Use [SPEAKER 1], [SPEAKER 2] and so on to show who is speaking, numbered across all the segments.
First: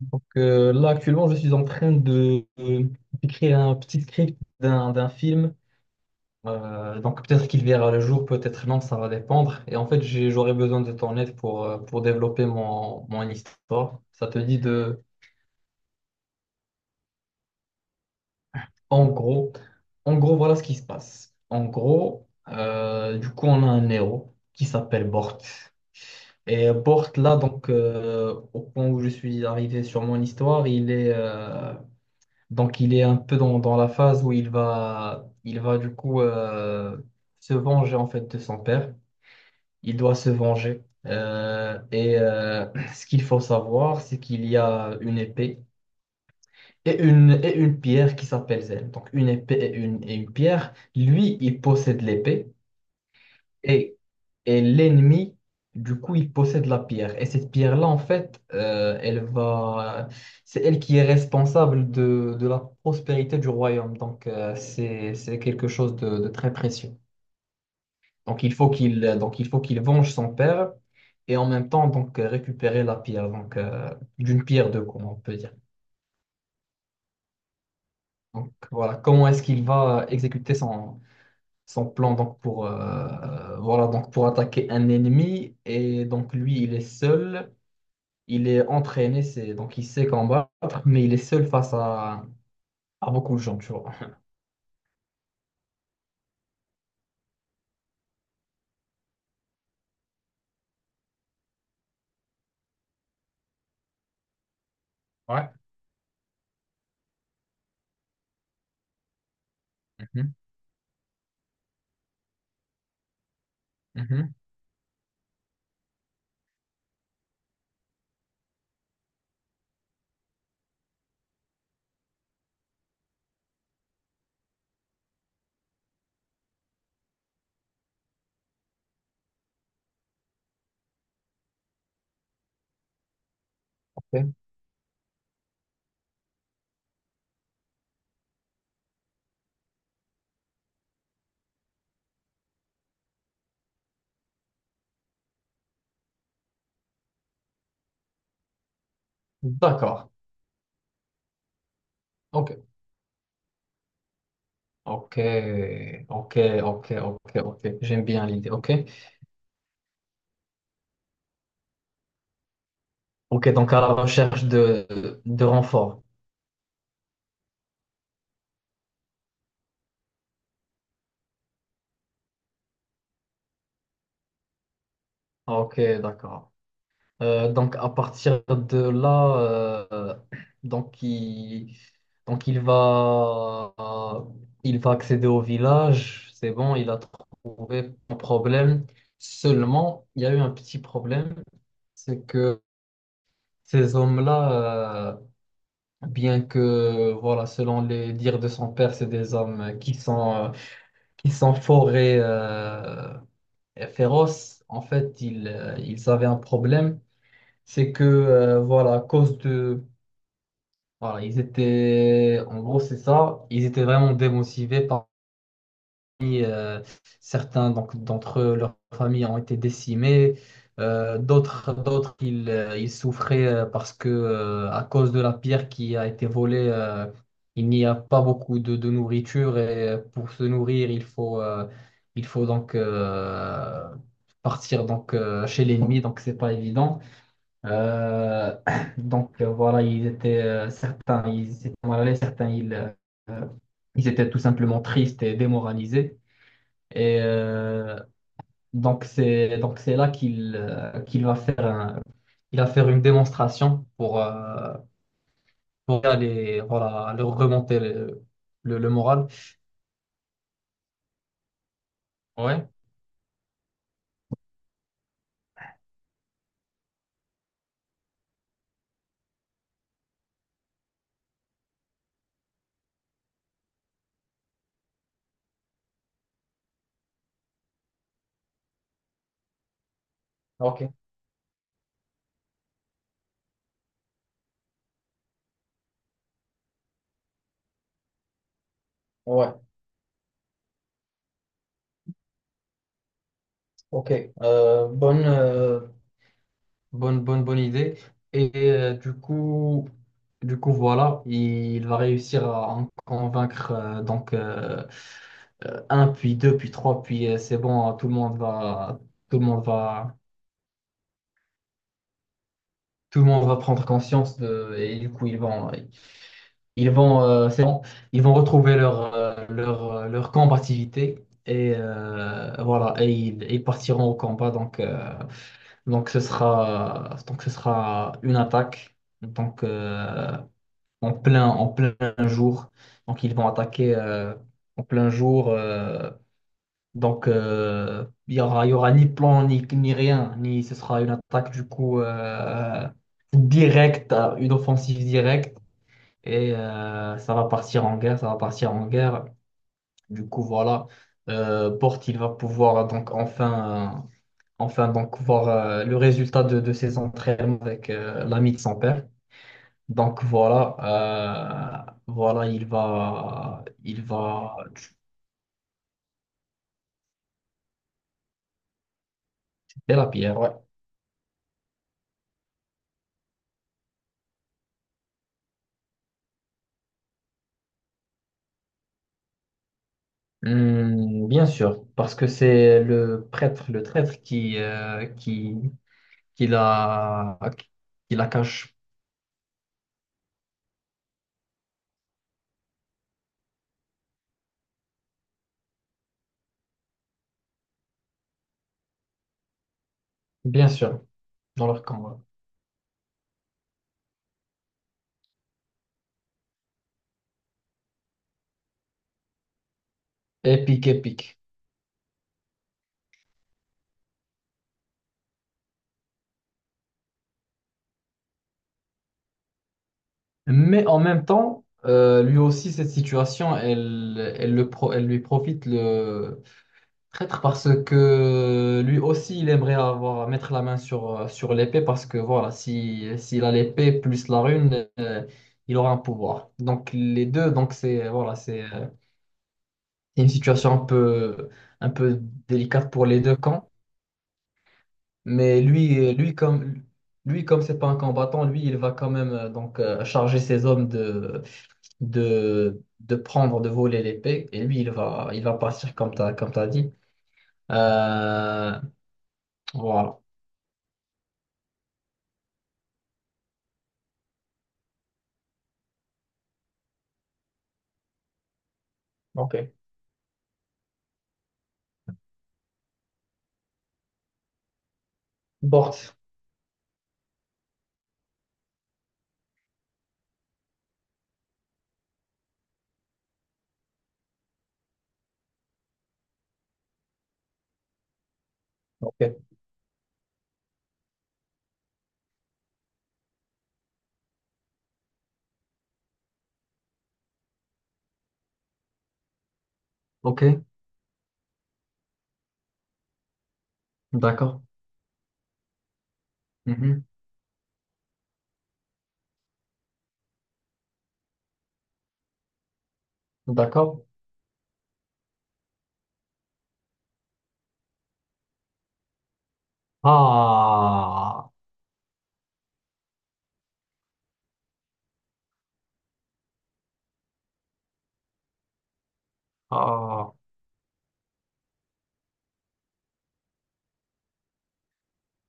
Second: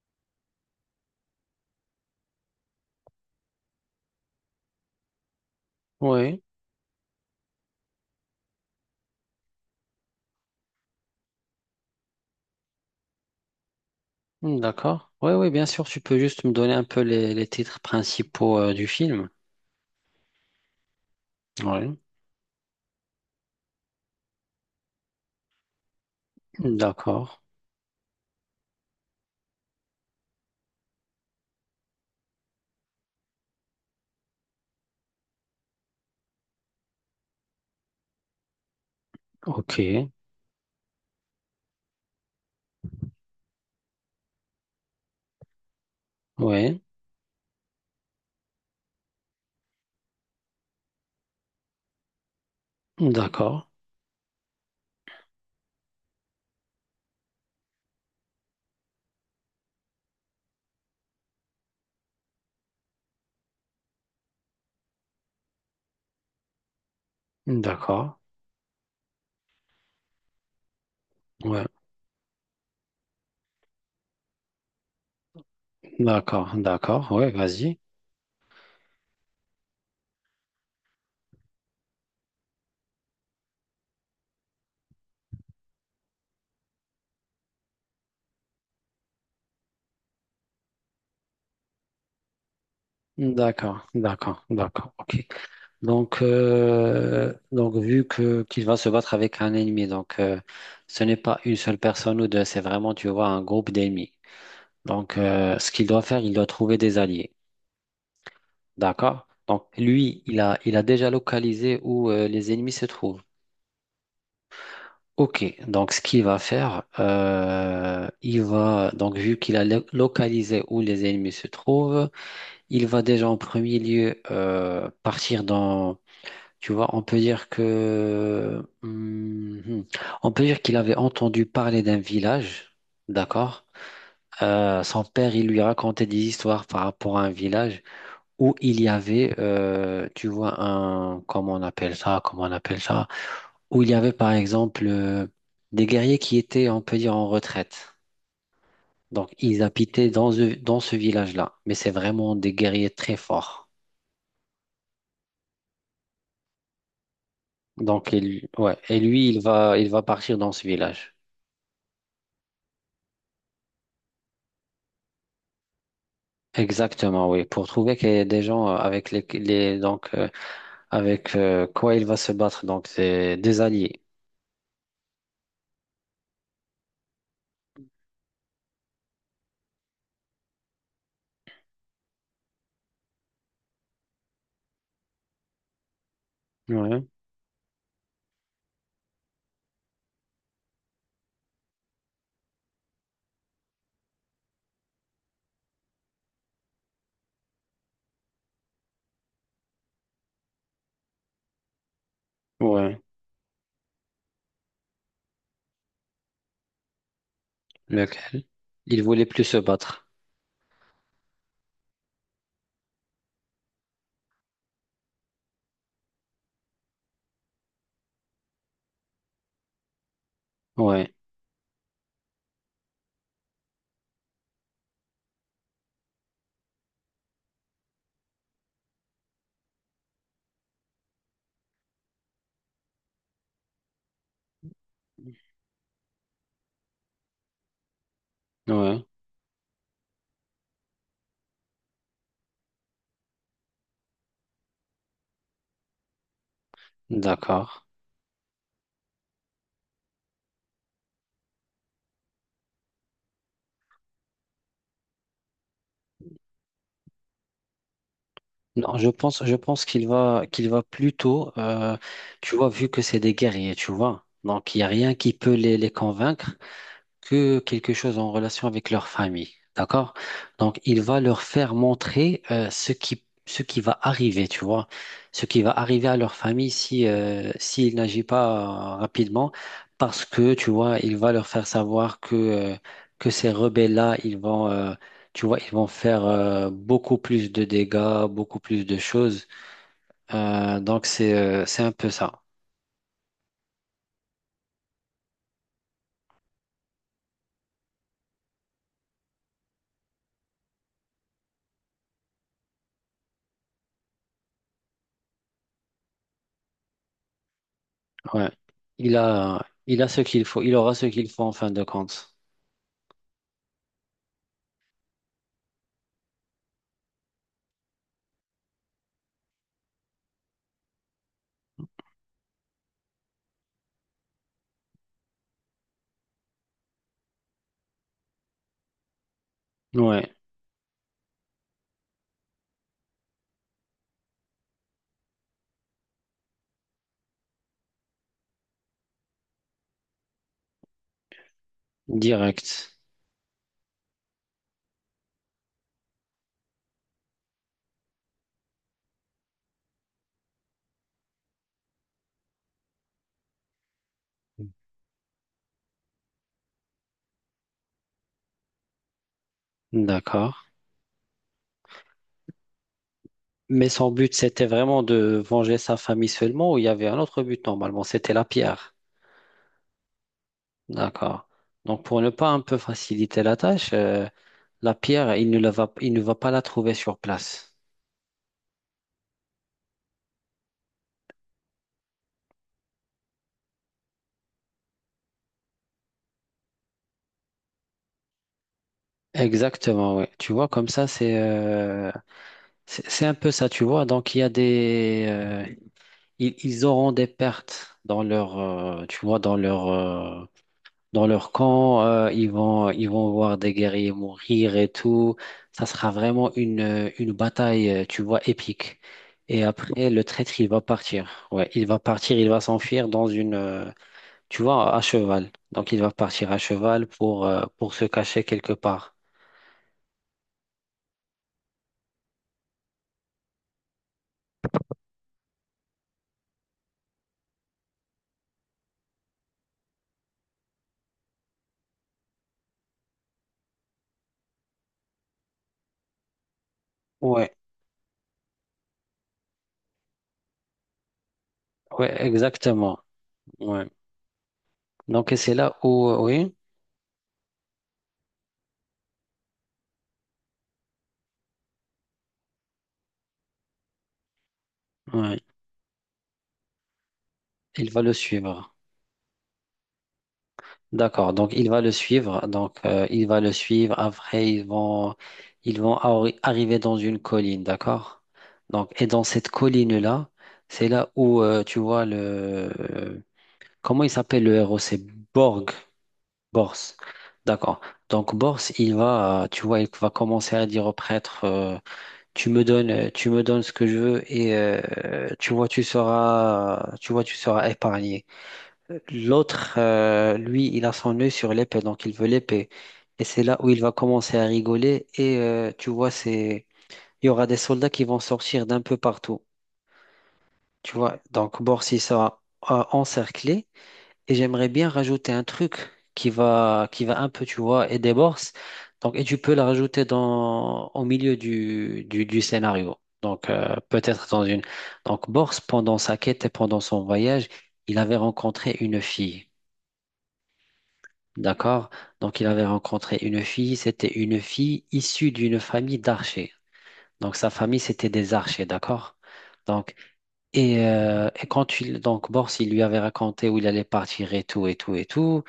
[SPEAKER 1] Donc là, actuellement, je suis en train d'écrire un petit script d'un film.
[SPEAKER 2] Oui,
[SPEAKER 1] Donc peut-être qu'il verra le jour, peut-être non, ça va dépendre. Et en fait, j'aurais besoin de ton aide pour développer mon histoire. Ça te dit
[SPEAKER 2] hmm,
[SPEAKER 1] de,
[SPEAKER 2] d'accord. Oui, oui, bien sûr, tu peux juste me donner un peu les titres principaux du
[SPEAKER 1] en
[SPEAKER 2] film.
[SPEAKER 1] gros, en gros, voilà ce qui se passe. En
[SPEAKER 2] Oui,
[SPEAKER 1] gros, du coup, on a un héros qui s'appelle Bort. Et
[SPEAKER 2] hmm,
[SPEAKER 1] Bort,
[SPEAKER 2] d'accord.
[SPEAKER 1] là, donc, au point où je suis arrivé sur mon histoire. Donc il est un peu dans la phase où il va du coup se venger en fait de son père.
[SPEAKER 2] Ok.
[SPEAKER 1] Il doit se venger. Et ce qu'il faut savoir, c'est qu'il y a une épée
[SPEAKER 2] Oui,
[SPEAKER 1] et une pierre qui s'appelle Zen. Donc une épée et une pierre. Lui, il possède l'épée.
[SPEAKER 2] d'accord.
[SPEAKER 1] Et, et l'ennemi, du coup, il possède la pierre. Et cette pierre-là, en fait, c'est elle qui est responsable de la prospérité du royaume. Donc, c'est quelque chose de très précieux.
[SPEAKER 2] Hmm, d'accord.
[SPEAKER 1] Donc, il faut qu'il venge son père et en
[SPEAKER 2] Ouais,
[SPEAKER 1] même temps, donc, récupérer la pierre. Donc, d'une pierre deux, comme on peut dire.
[SPEAKER 2] d'accord, d'accord. Oui, vas-y.
[SPEAKER 1] Donc, voilà, comment est-ce qu'il va exécuter son plan donc, pour, voilà, donc, pour attaquer un ennemi. Et donc, lui, il est seul. Il est entraîné, c'est donc il sait combattre, mais il est seul face à
[SPEAKER 2] Hmm,
[SPEAKER 1] beaucoup de gens, tu vois.
[SPEAKER 2] d'accord, d'accord, d'accord. Ok. Donc, vu que qu'il va se battre avec un ennemi, ce n'est pas une seule personne ou deux, c'est vraiment, tu vois, un groupe d'ennemis. Donc,
[SPEAKER 1] Ouais.
[SPEAKER 2] euh, ce qu'il doit faire, il doit trouver des alliés. D'accord. Donc lui,
[SPEAKER 1] Mhm,
[SPEAKER 2] il a déjà localisé où les ennemis se trouvent.
[SPEAKER 1] mhm.
[SPEAKER 2] Ok, donc ce qu'il va faire, donc vu qu'il a localisé où les ennemis se trouvent, il va déjà en premier lieu partir dans, tu vois, on peut dire que, mhm, on peut dire qu'il avait entendu parler d'un village, d'accord?
[SPEAKER 1] Ok.
[SPEAKER 2] Son père, il lui racontait des histoires par rapport à un village, où il y avait, tu vois, un, comment on appelle ça, comment on appelle ça, où il y avait par exemple des guerriers qui étaient, on peut dire, en retraite. Donc, ils
[SPEAKER 1] D'accord.
[SPEAKER 2] habitaient dans ce village-là, mais c'est vraiment des
[SPEAKER 1] Ok.
[SPEAKER 2] guerriers très forts.
[SPEAKER 1] Ok. Ok. Ok. Ok. Ok. J'aime
[SPEAKER 2] Donc,
[SPEAKER 1] bien l'idée. Ok.
[SPEAKER 2] ouais, et lui, il va partir dans ce village.
[SPEAKER 1] Ok. Donc à la recherche de renfort.
[SPEAKER 2] Exactement, oui, pour trouver qu'il y a des gens avec avec quoi il va se battre, donc c'est des alliés.
[SPEAKER 1] Ok. D'accord. Donc à partir de là, euh, donc il, donc il va accéder au village. C'est bon, il a
[SPEAKER 2] Ouais,
[SPEAKER 1] trouvé un problème. Seulement, il y a eu un petit problème, c'est que ces hommes-là, bien que voilà, selon les dires de son père, c'est des hommes qui sont forts et,
[SPEAKER 2] ouais.
[SPEAKER 1] euh, et féroces. En fait, ils avaient un problème, c'est que
[SPEAKER 2] Lequel?
[SPEAKER 1] voilà, à
[SPEAKER 2] Il voulait
[SPEAKER 1] cause
[SPEAKER 2] plus se
[SPEAKER 1] de.
[SPEAKER 2] battre.
[SPEAKER 1] Voilà, ils étaient, en gros, c'est ça. Ils étaient vraiment démotivés. Parmi certains donc, d'entre eux, leurs familles ont été décimées.
[SPEAKER 2] Ouais.
[SPEAKER 1] D'autres, ils souffraient parce que à cause de la pierre qui a été volée. Il n'y a pas beaucoup de nourriture et pour se nourrir, il faut donc partir donc chez l'ennemi. Donc c'est pas évident. Euh,
[SPEAKER 2] Ouais.
[SPEAKER 1] donc voilà, ils étaient certains, ils étaient mal à l'aise, certains, euh, ils étaient tout simplement tristes et démoralisés. Et
[SPEAKER 2] D'accord.
[SPEAKER 1] euh, donc c'est là qu'il va faire il va faire une démonstration pour aller voilà leur remonter le
[SPEAKER 2] Non, je
[SPEAKER 1] moral.
[SPEAKER 2] pense, je pense qu'il va plutôt, tu
[SPEAKER 1] Ouais.
[SPEAKER 2] vois, vu que c'est des guerriers, tu vois. Donc, il n'y a rien qui peut les convaincre, que quelque chose en relation avec leur famille. D'accord? Donc, il va leur faire montrer ce qui va arriver, tu vois, ce qui va arriver à leur famille si, s'il n'agit pas rapidement, parce que, tu
[SPEAKER 1] Ok,
[SPEAKER 2] vois, il va leur faire savoir que ces rebelles-là, tu vois, ils vont faire beaucoup plus de dégâts, beaucoup plus de choses.
[SPEAKER 1] ouais,
[SPEAKER 2] Donc, c'est un peu ça.
[SPEAKER 1] ok. Euh, bonne, euh, Bonne, bonne, bonne idée. Et du coup, voilà, il va réussir à en convaincre donc un, puis deux, puis trois, puis c'est bon, tout le monde
[SPEAKER 2] Ouais.
[SPEAKER 1] va,
[SPEAKER 2] Il
[SPEAKER 1] tout le
[SPEAKER 2] a,
[SPEAKER 1] monde
[SPEAKER 2] il a
[SPEAKER 1] va,
[SPEAKER 2] ce qu'il faut, il aura ce qu'il faut en fin de compte.
[SPEAKER 1] tout le monde va prendre conscience de, et du coup, c'est bon, ils vont retrouver leur combativité et voilà, et ils partiront au combat. Donc, donc ce sera une attaque. Donc,
[SPEAKER 2] Ouais.
[SPEAKER 1] en plein jour. Donc, ils vont attaquer en plein jour. Donc, il y aura ni plan, ni rien, ni ce sera une attaque du coup
[SPEAKER 2] Direct.
[SPEAKER 1] directe, une offensive directe. Et ça va partir en guerre, ça va partir en guerre. Du coup, voilà, Porte, il va pouvoir donc enfin donc voir le résultat de ses entraînements avec l'ami de son père. Donc
[SPEAKER 2] D'accord.
[SPEAKER 1] voilà, il va,
[SPEAKER 2] Mais
[SPEAKER 1] il
[SPEAKER 2] son but,
[SPEAKER 1] va
[SPEAKER 2] c'était vraiment de venger sa famille seulement, ou il y avait un autre but, normalement, c'était la pierre.
[SPEAKER 1] tuer la pierre, ouais.
[SPEAKER 2] D'accord. Donc, pour ne pas un peu faciliter la tâche, la pierre, il ne va pas la trouver sur place.
[SPEAKER 1] Hmm, bien sûr, parce que c'est le prêtre, le traître qui la, qui la cache,
[SPEAKER 2] Exactement, oui. Tu vois, comme ça, c'est un peu ça, tu vois. Donc il y a des ils auront des pertes dans leur, tu vois, dans leur,
[SPEAKER 1] bien sûr,
[SPEAKER 2] dans leur
[SPEAKER 1] dans leur camp.
[SPEAKER 2] camp,
[SPEAKER 1] Ouais.
[SPEAKER 2] ils vont voir des guerriers mourir et tout. Ça sera vraiment une bataille, tu vois, épique. Et après, le traître, il va
[SPEAKER 1] Épique,
[SPEAKER 2] partir.
[SPEAKER 1] épique.
[SPEAKER 2] Ouais, il va partir, il va s'enfuir dans une, tu vois, à cheval. Donc, il va partir à cheval pour se cacher quelque part.
[SPEAKER 1] Mais en même temps, lui aussi, cette situation, elle, elle lui profite. Traître, parce que lui aussi il aimerait avoir mettre la main sur l'épée, parce que voilà, si s'il a l'épée plus la rune il aura un pouvoir, donc les deux,
[SPEAKER 2] Ouais,
[SPEAKER 1] donc c'est voilà, c'est une situation un peu un
[SPEAKER 2] ouais,
[SPEAKER 1] peu délicate
[SPEAKER 2] exactement.
[SPEAKER 1] pour les deux camps.
[SPEAKER 2] Ouais. Donc, et c'est
[SPEAKER 1] mais
[SPEAKER 2] là
[SPEAKER 1] lui
[SPEAKER 2] où,
[SPEAKER 1] euh, lui
[SPEAKER 2] oui,
[SPEAKER 1] comme lui comme c'est pas un combattant, lui il va quand même donc charger ses hommes de de prendre, de voler l'épée, et lui il va
[SPEAKER 2] ouais,
[SPEAKER 1] il va partir comme t'as dit.
[SPEAKER 2] il va le suivre.
[SPEAKER 1] Euh, voilà.
[SPEAKER 2] D'accord, donc il va le suivre, donc il va le suivre, après ils vont arriver dans une colline, d'accord? Donc, et dans cette
[SPEAKER 1] Ok.
[SPEAKER 2] colline-là, c'est là où tu vois le... Comment il s'appelle le héros? C'est Borg,
[SPEAKER 1] Board.
[SPEAKER 2] Bors, d'accord. Donc Bors, tu vois, il va commencer à dire au prêtre, tu me donnes ce que je veux et tu vois, tu seras, tu vois, tu seras épargné.
[SPEAKER 1] Ok.
[SPEAKER 2] L'autre, lui, il a son œil sur l'épée, donc il veut l'épée. Et c'est là où il va commencer à rigoler. Et tu vois, c'est... il y aura des soldats qui vont sortir d'un peu partout.
[SPEAKER 1] Ok,
[SPEAKER 2] Tu vois, donc Borsi sera encerclé. Et
[SPEAKER 1] d'accord.
[SPEAKER 2] j'aimerais bien rajouter un truc qui va,
[SPEAKER 1] Mhm.
[SPEAKER 2] qui va un peu, tu vois, aider Bors. Donc, et tu peux la rajouter dans... au milieu du scénario. Donc,
[SPEAKER 1] D'accord.
[SPEAKER 2] peut-être dans une. Donc, Bors, pendant sa quête et pendant son voyage, il avait rencontré une fille.
[SPEAKER 1] Ah,
[SPEAKER 2] D'accord? Donc, il avait rencontré une fille. C'était une fille issue d'une famille d'archers. Donc, sa famille, c'était des archers, d'accord? Donc,
[SPEAKER 1] ah,
[SPEAKER 2] et quand il, donc, Bors, il lui avait raconté où il allait partir et tout, et tout, et tout.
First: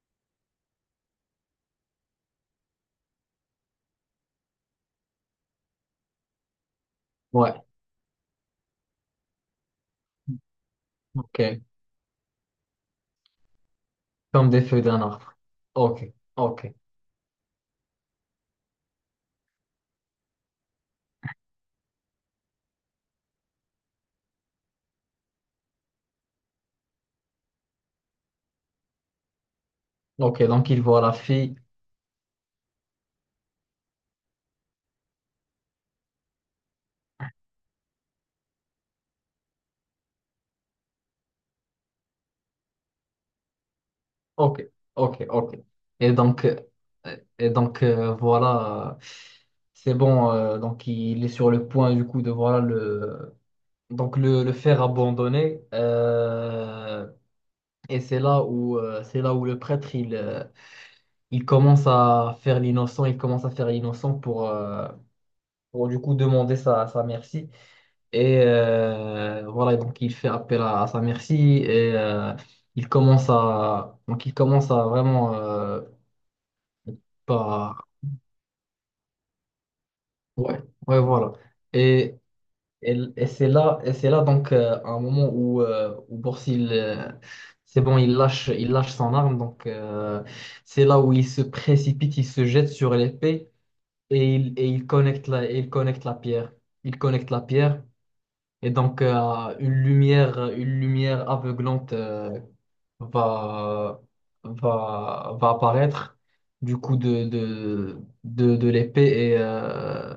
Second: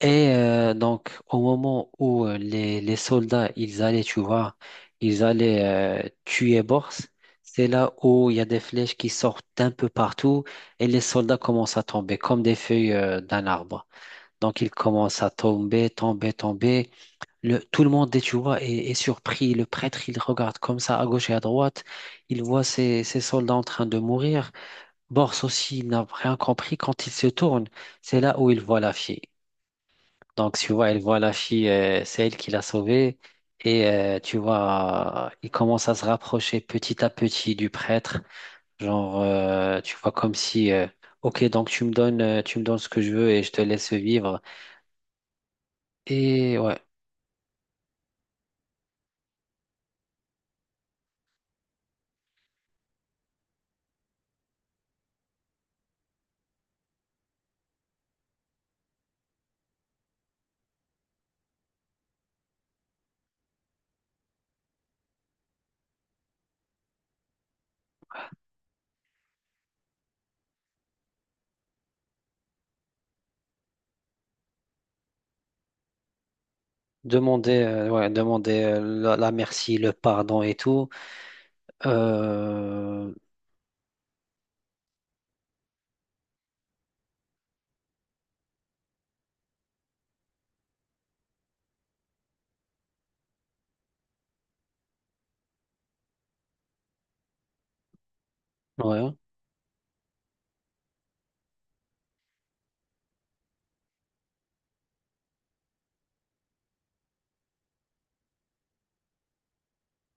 [SPEAKER 2] Et donc, au moment où les soldats, ils allaient, tu vois, ils allaient tuer Bors,
[SPEAKER 1] ouais,
[SPEAKER 2] c'est là où il y a des flèches qui sortent un peu partout, et les soldats
[SPEAKER 1] ok.
[SPEAKER 2] commencent à tomber comme des feuilles d'un arbre.
[SPEAKER 1] Comme
[SPEAKER 2] Donc
[SPEAKER 1] des
[SPEAKER 2] il
[SPEAKER 1] feuilles d'un
[SPEAKER 2] commence à
[SPEAKER 1] arbre.
[SPEAKER 2] tomber,
[SPEAKER 1] Ok,
[SPEAKER 2] tomber,
[SPEAKER 1] ok,
[SPEAKER 2] tomber. Tout le monde, tu vois, est surpris. Le prêtre, il regarde comme ça à gauche et à droite. Il voit ses soldats en train de mourir. Bors aussi, il n'a rien compris. Quand il se tourne, c'est là où il voit la fille.
[SPEAKER 1] ok.
[SPEAKER 2] Donc
[SPEAKER 1] Donc
[SPEAKER 2] tu
[SPEAKER 1] il
[SPEAKER 2] vois, il
[SPEAKER 1] voit la
[SPEAKER 2] voit la
[SPEAKER 1] fille.
[SPEAKER 2] fille, c'est elle qui l'a sauvée. Et tu vois, il commence à se rapprocher petit à petit du prêtre. Genre, tu vois, comme si, ok, donc tu me donnes ce que je veux et je te laisse vivre.
[SPEAKER 1] Ok, ok, ok. Et donc, euh,
[SPEAKER 2] Et ouais.
[SPEAKER 1] et donc, voilà, c'est bon. Donc il est sur le point du coup de voilà le faire abandonner. Et c'est là où le prêtre il commence à faire l'innocent, il commence à faire l'innocent pour du coup demander sa merci. Et voilà, donc il fait appel à sa merci, et il commence à vraiment
[SPEAKER 2] Demander,
[SPEAKER 1] Bah,
[SPEAKER 2] ouais, demander la merci, le pardon et
[SPEAKER 1] ouais,
[SPEAKER 2] tout.
[SPEAKER 1] ouais voilà. Et, et,
[SPEAKER 2] Euh,
[SPEAKER 1] et c'est là, donc, un moment où Borsil c'est bon, il lâche son arme, donc c'est là où il se précipite, il se jette sur l'épée. Et il connecte la pierre. Il connecte la pierre, et donc
[SPEAKER 2] ouais.
[SPEAKER 1] une lumière aveuglante va, va apparaître du coup de l'épée et, euh,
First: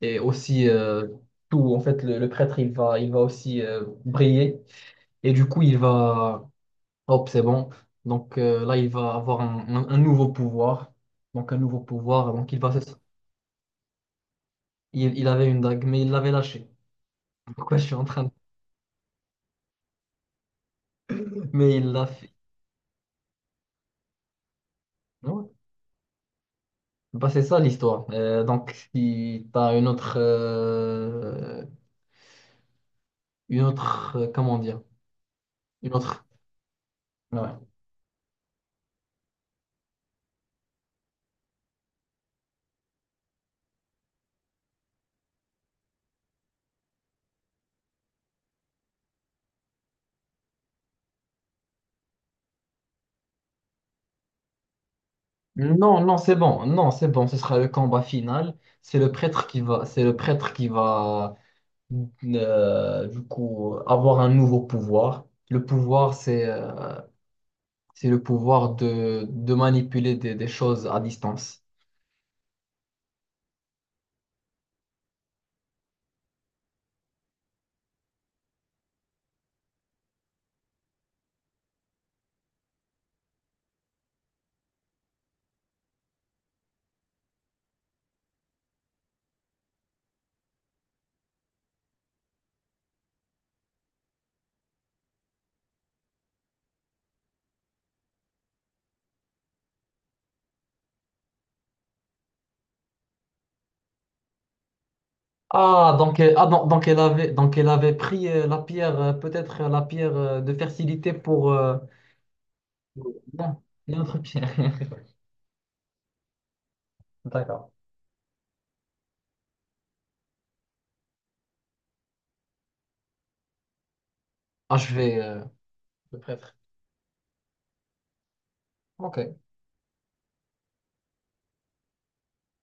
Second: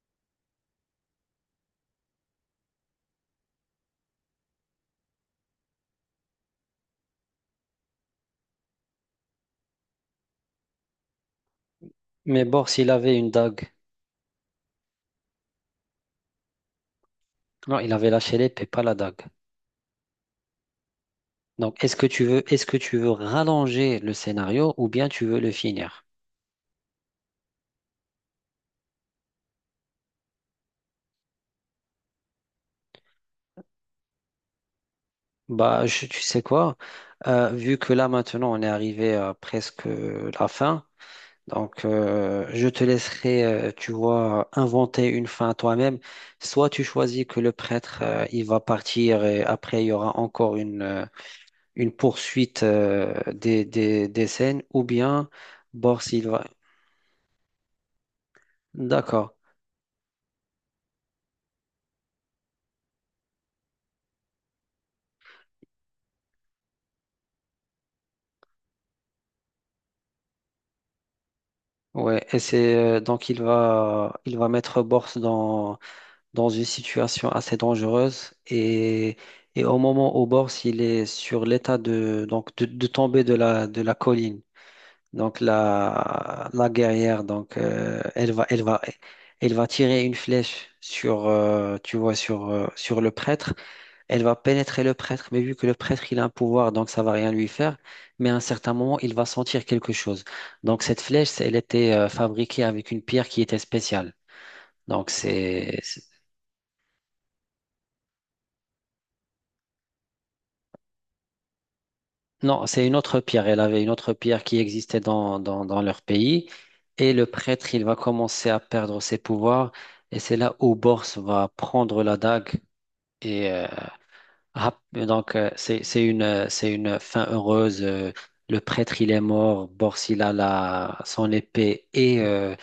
[SPEAKER 1] et aussi tout. En fait, le prêtre, il va aussi briller, et du coup, il va. Hop, c'est bon. Donc là, il va avoir un nouveau pouvoir. Donc un nouveau pouvoir.
[SPEAKER 2] Mais
[SPEAKER 1] Donc il
[SPEAKER 2] bon,
[SPEAKER 1] va...
[SPEAKER 2] s'il
[SPEAKER 1] se-
[SPEAKER 2] avait une dague.
[SPEAKER 1] Il avait une dague, mais il l'avait lâchée. Pourquoi
[SPEAKER 2] Non,
[SPEAKER 1] je
[SPEAKER 2] il
[SPEAKER 1] suis en
[SPEAKER 2] avait
[SPEAKER 1] train de.
[SPEAKER 2] lâché l'épée, pas la dague.
[SPEAKER 1] Mais
[SPEAKER 2] Donc,
[SPEAKER 1] il
[SPEAKER 2] est-ce que
[SPEAKER 1] l'a
[SPEAKER 2] tu
[SPEAKER 1] fait.
[SPEAKER 2] veux, est-ce que tu veux rallonger le scénario, ou bien tu veux le
[SPEAKER 1] Non.
[SPEAKER 2] finir?
[SPEAKER 1] Bah, c'est ça l'histoire. Donc, si tu as une autre, une autre, comment dire?
[SPEAKER 2] Bah,
[SPEAKER 1] Une
[SPEAKER 2] tu
[SPEAKER 1] autre.
[SPEAKER 2] sais quoi?
[SPEAKER 1] Ouais.
[SPEAKER 2] Vu que là maintenant on est arrivé à presque la fin, donc, je te laisserai, tu vois, inventer une fin à toi-même. Soit tu choisis que le prêtre, il va partir et après, il y aura encore une, une poursuite, des scènes, ou bien Bors,
[SPEAKER 1] Non, non,
[SPEAKER 2] il
[SPEAKER 1] c'est
[SPEAKER 2] va...
[SPEAKER 1] bon. Non, c'est bon. Ce sera le combat final. C'est le
[SPEAKER 2] D'accord.
[SPEAKER 1] prêtre qui va. C'est le prêtre qui va. Du coup, avoir un nouveau pouvoir. Le pouvoir, c'est le pouvoir de manipuler des choses à distance.
[SPEAKER 2] Ouais, et c'est donc il va mettre Bors dans une situation assez dangereuse, et au moment où Bors il est sur l'état de de tomber de la colline. Donc la guerrière, elle va tirer une flèche tu vois, sur le prêtre. Elle va pénétrer le prêtre, mais vu que le prêtre il a un pouvoir, donc ça va rien lui faire. Mais à un certain moment, il va sentir quelque chose. Donc cette flèche, elle était fabriquée avec une pierre qui était spéciale. Donc c'est,
[SPEAKER 1] Ah, donc, elle avait pris la pierre, peut-être la pierre de fertilité pour.
[SPEAKER 2] Non, c'est une autre pierre. Elle
[SPEAKER 1] Non,
[SPEAKER 2] avait une
[SPEAKER 1] il y a une
[SPEAKER 2] autre
[SPEAKER 1] autre
[SPEAKER 2] pierre
[SPEAKER 1] pierre.
[SPEAKER 2] qui existait dans leur pays. Et le
[SPEAKER 1] D'accord.
[SPEAKER 2] prêtre, il va commencer à perdre ses pouvoirs. Et c'est là où Bors va prendre la dague. Et
[SPEAKER 1] Ah, je vais... euh,
[SPEAKER 2] c'est, c'est
[SPEAKER 1] Le
[SPEAKER 2] une, euh,
[SPEAKER 1] prêtre.
[SPEAKER 2] c'est une fin heureuse. Le prêtre, il est
[SPEAKER 1] Ok.
[SPEAKER 2] mort. Bors, il a son épée et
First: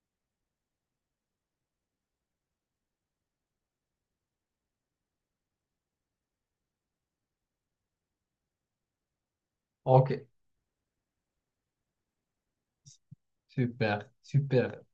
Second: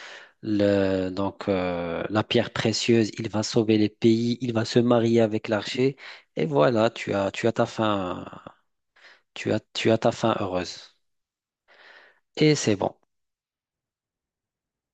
[SPEAKER 2] la pierre précieuse. Il va sauver les pays. Il va se marier avec l'archer. Et voilà, tu as ta fin, tu as ta
[SPEAKER 1] Ok.
[SPEAKER 2] fin heureuse. Et c'est bon.
[SPEAKER 1] Super, super.